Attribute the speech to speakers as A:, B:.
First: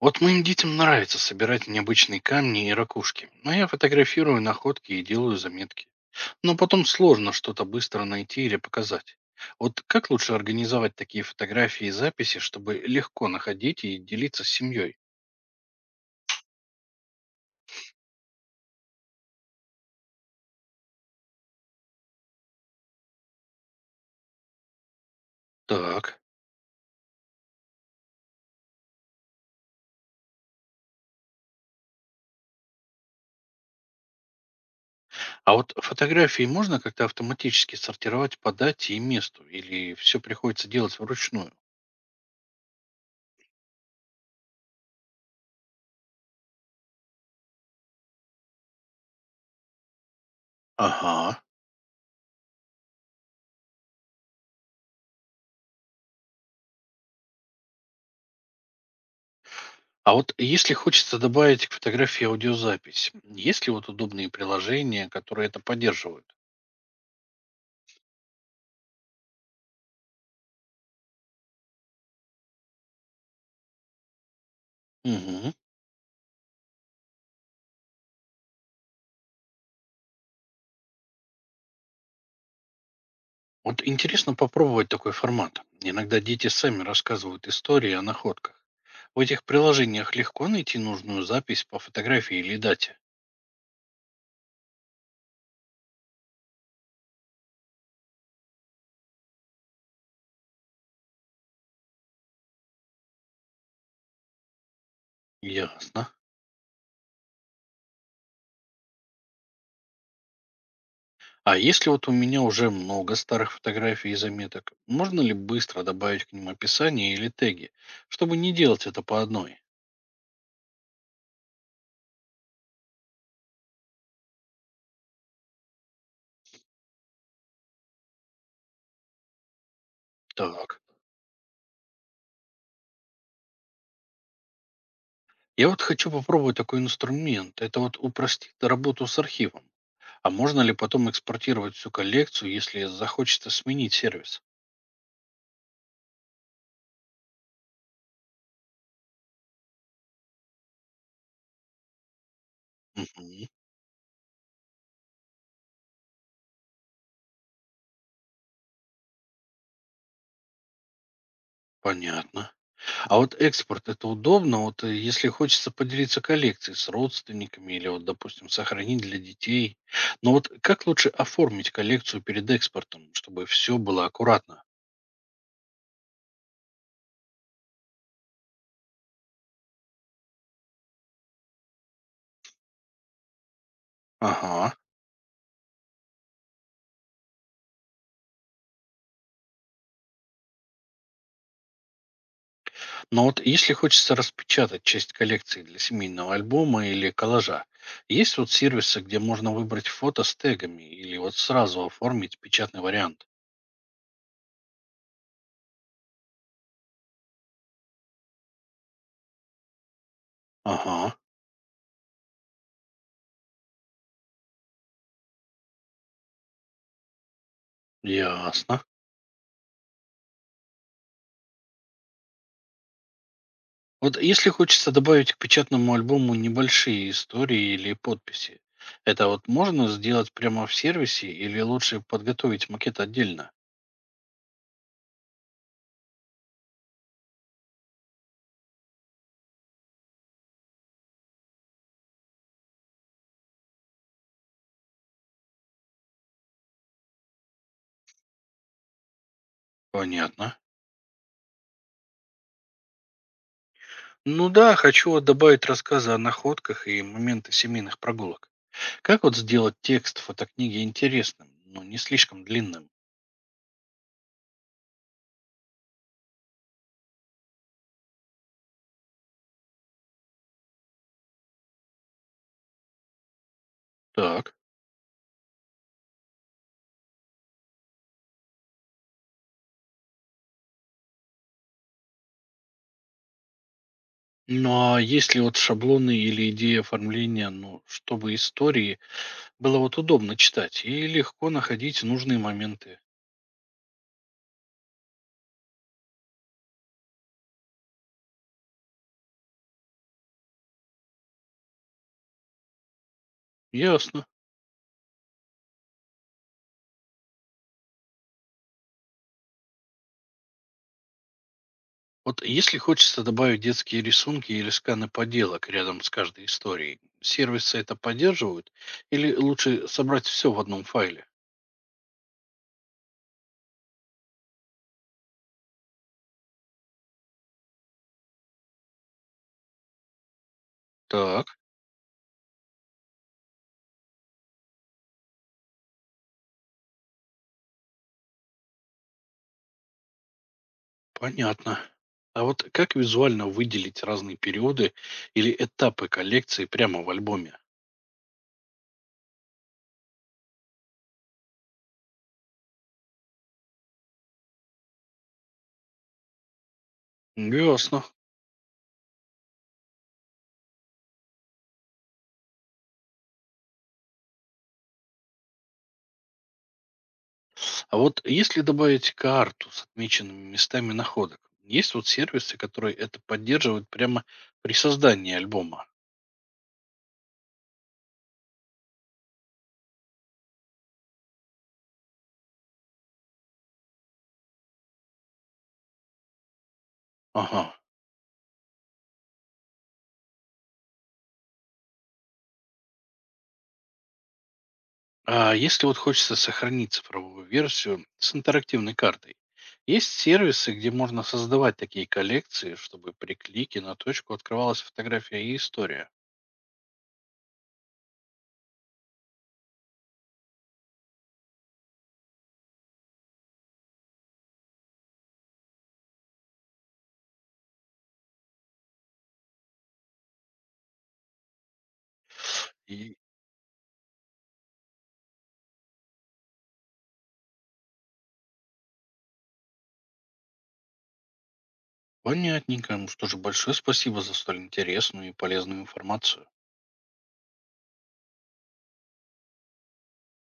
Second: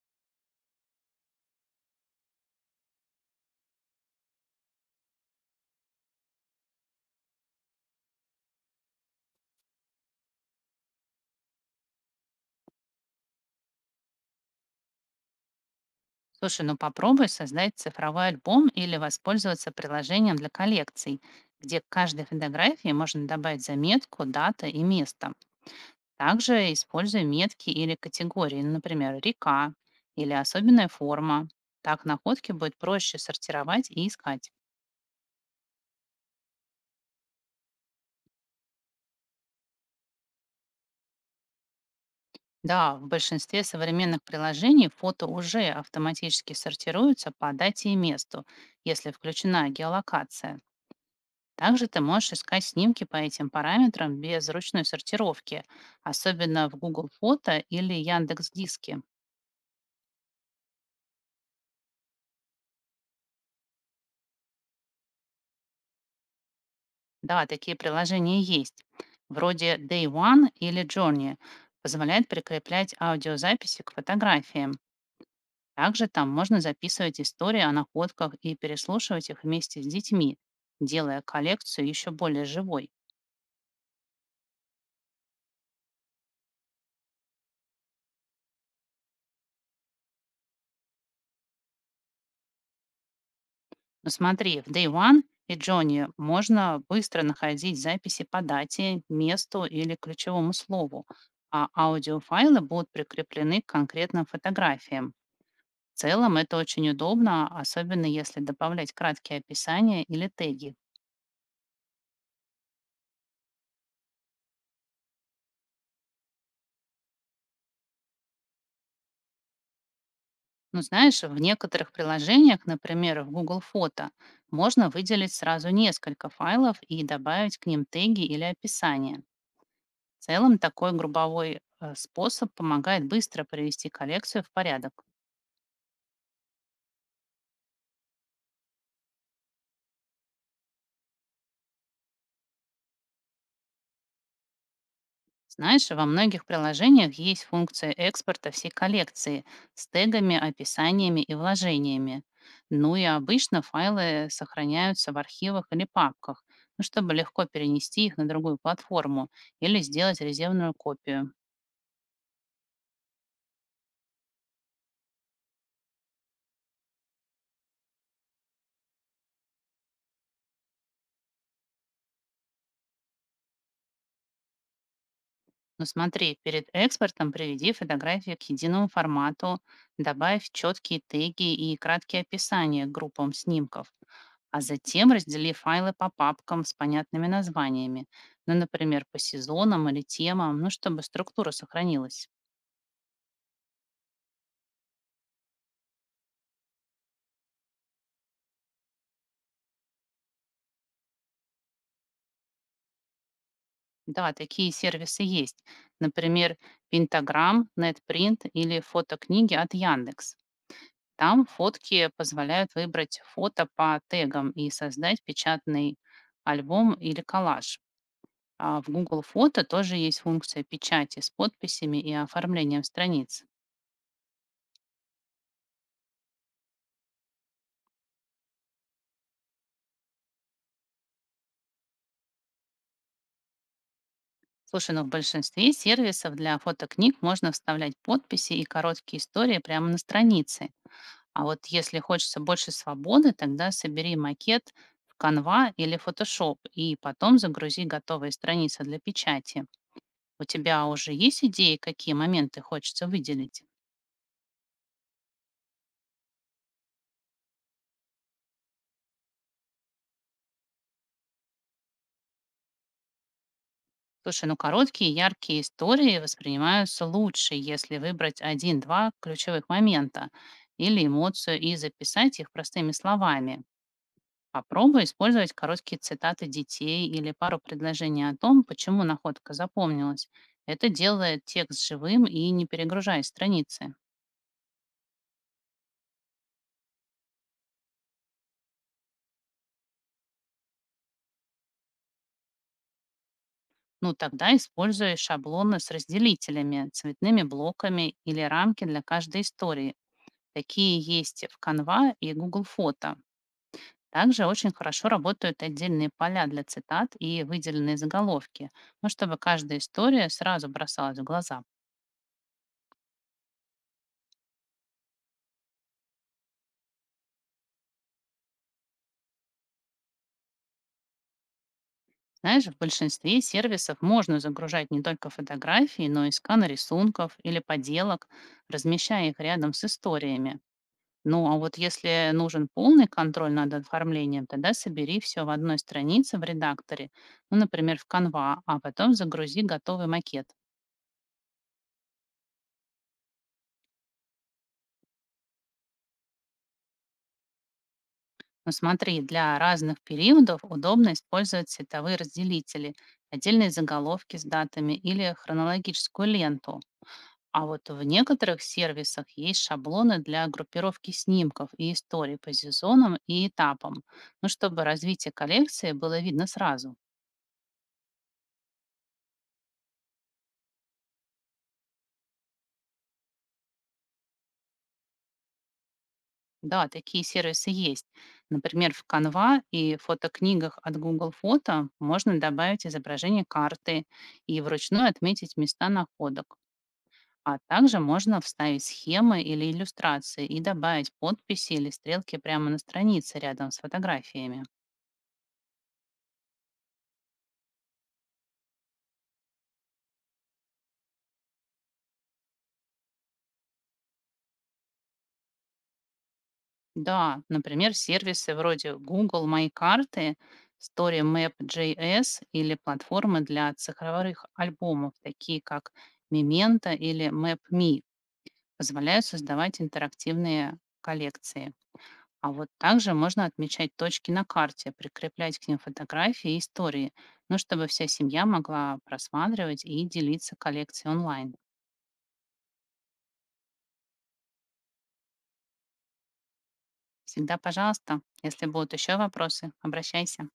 A: Вот моим детям нравится собирать необычные камни и ракушки, но я фотографирую находки и делаю заметки. Но потом сложно что-то быстро найти или показать. Вот как лучше организовать такие фотографии и записи, чтобы легко находить и делиться с семьей?
B: Слушай, ну попробуй создать цифровой альбом или воспользоваться приложением для коллекций, где к каждой фотографии можно добавить заметку, дата и место.
A: Так.
B: Также используй метки или категории, ну, например, река или особенная форма. Так находки будет проще сортировать и искать.
A: А вот фотографии можно как-то автоматически сортировать по дате и месту, или все приходится делать вручную?
B: Да, в большинстве современных приложений фото уже автоматически сортируются по дате и месту, если включена геолокация.
A: Ага.
B: Также ты можешь искать снимки по этим параметрам без ручной сортировки, особенно в Google Фото или Яндекс Диске.
A: А вот если хочется добавить к фотографии аудиозапись, есть ли вот удобные приложения, которые это поддерживают?
B: Да, такие приложения есть. Вроде Day One или Journey позволяет прикреплять аудиозаписи к фотографиям.
A: Мгм.
B: Также там можно записывать истории о находках и переслушивать их вместе с детьми, делая коллекцию еще более живой.
A: Вот интересно попробовать такой формат. Иногда дети сами рассказывают истории о находках. В этих приложениях легко найти нужную запись по фотографии или дате.
B: Но смотри, в Day One и Джонни можно быстро находить записи по дате, месту или ключевому слову, а аудиофайлы будут прикреплены к конкретным фотографиям. В
A: Ясно.
B: целом это очень удобно, особенно если добавлять краткие описания или теги.
A: А если вот у меня уже много старых фотографий и заметок, можно ли быстро добавить к ним описание или теги, чтобы не делать это по одной?
B: Ну, знаешь, в некоторых приложениях, например, в Google Фото, можно выделить сразу несколько файлов и добавить к ним теги или описания. В целом,
A: Так.
B: такой групповой способ помогает быстро привести коллекцию в порядок.
A: Я вот хочу попробовать такой инструмент. Это вот упростит работу с архивом. А можно ли потом экспортировать всю коллекцию, если захочется сменить сервис?
B: Знаешь, во многих приложениях есть функция экспорта всей коллекции с тегами, описаниями и вложениями. Ну и
A: Мгм.
B: обычно файлы сохраняются в архивах или папках, ну, чтобы легко перенести их на другую платформу или сделать резервную копию.
A: Понятно. А вот экспорт это удобно, вот если хочется поделиться коллекцией с родственниками или вот, допустим, сохранить для детей. Но вот как лучше оформить коллекцию перед экспортом, чтобы все было аккуратно?
B: Но смотри, перед экспортом приведи фотографии к единому формату, добавь четкие теги и краткие описания к группам снимков, а
A: Ага.
B: затем раздели файлы по папкам с понятными названиями, ну, например, по сезонам или темам, ну, чтобы структура сохранилась.
A: Но вот если хочется распечатать часть коллекции для семейного альбома или коллажа, есть вот сервисы, где можно выбрать фото с тегами или вот сразу оформить печатный вариант?
B: Да, такие сервисы есть. Например, Pentagram, NetPrint или фотокниги от Яндекс.
A: Ага,
B: Там фотки позволяют выбрать фото по тегам и создать печатный альбом или коллаж. А
A: ясно.
B: в Google Фото тоже есть функция печати с подписями и оформлением страниц.
A: Вот если хочется добавить к печатному альбому небольшие истории или подписи, это вот можно сделать прямо в сервисе или лучше подготовить макет отдельно?
B: Слушай, ну в большинстве сервисов для фотокниг можно вставлять подписи и короткие истории прямо на странице. А вот если хочется больше свободы, тогда собери макет в Canva или Photoshop и потом загрузи готовые страницы для печати. У
A: Понятно.
B: тебя уже есть идеи, какие моменты хочется выделить?
A: Ну да, хочу вот добавить рассказы о находках и моменты семейных прогулок. Как вот сделать текст фотокниги интересным, но не слишком длинным?
B: Слушай, ну короткие, яркие истории воспринимаются лучше, если выбрать один-два ключевых момента или эмоцию и записать их простыми словами.
A: Так.
B: Попробуй использовать короткие цитаты детей или пару предложений о том, почему находка запомнилась. Это делает текст живым и не перегружает страницы.
A: Ну а если вот шаблоны или идеи оформления, ну, чтобы истории было вот удобно читать и легко находить нужные моменты?
B: Ну, тогда используй шаблоны с разделителями, цветными блоками или рамки для каждой истории. Такие есть в Canva и Google Фото.
A: Ясно.
B: Также очень хорошо работают отдельные поля для цитат и выделенные заголовки, ну, чтобы каждая история сразу бросалась в глаза.
A: Вот если хочется добавить детские рисунки или сканы поделок рядом с каждой историей, сервисы это поддерживают? Или лучше собрать все в одном файле?
B: Знаешь, в большинстве сервисов можно загружать не только фотографии, но и сканы рисунков или поделок, размещая их рядом с историями.
A: Так,
B: Ну, а вот если нужен полный контроль над оформлением, тогда собери все в одной странице в редакторе, ну, например, в Canva, а потом загрузи готовый макет.
A: понятно. А вот как визуально выделить разные периоды или этапы коллекции прямо в альбоме?
B: Но смотри, для разных периодов удобно использовать цветовые разделители, отдельные заголовки с датами или хронологическую ленту. А вот в
A: Ясно.
B: некоторых сервисах есть шаблоны для группировки снимков и историй по сезонам и этапам, ну, чтобы развитие коллекции было видно сразу.
A: А вот если добавить карту с отмеченными местами находок, есть вот сервисы, которые это поддерживают прямо при создании альбома?
B: Да, такие сервисы есть. Например, в Canva и фотокнигах от Google Фото можно добавить изображение карты и вручную отметить места находок. А
A: Ага.
B: также можно вставить схемы или иллюстрации и добавить подписи или стрелки прямо на странице рядом с фотографиями.
A: А если вот хочется сохранить цифровую версию с интерактивной картой, есть сервисы, где можно создавать такие коллекции, чтобы при клике на точку открывалась фотография и история.
B: Да, например, сервисы вроде Google Мои карты, StoryMap.js или платформы для цифровых альбомов, такие как Memento или Map.me, позволяют создавать интерактивные коллекции. А вот также
A: И
B: можно отмечать точки на карте, прикреплять к ним фотографии и истории, ну, чтобы вся семья могла просматривать и делиться коллекцией онлайн.
A: понятненько. Ну что же, большое спасибо за столь интересную и полезную информацию.
B: Всегда, пожалуйста, если будут еще вопросы, обращайся.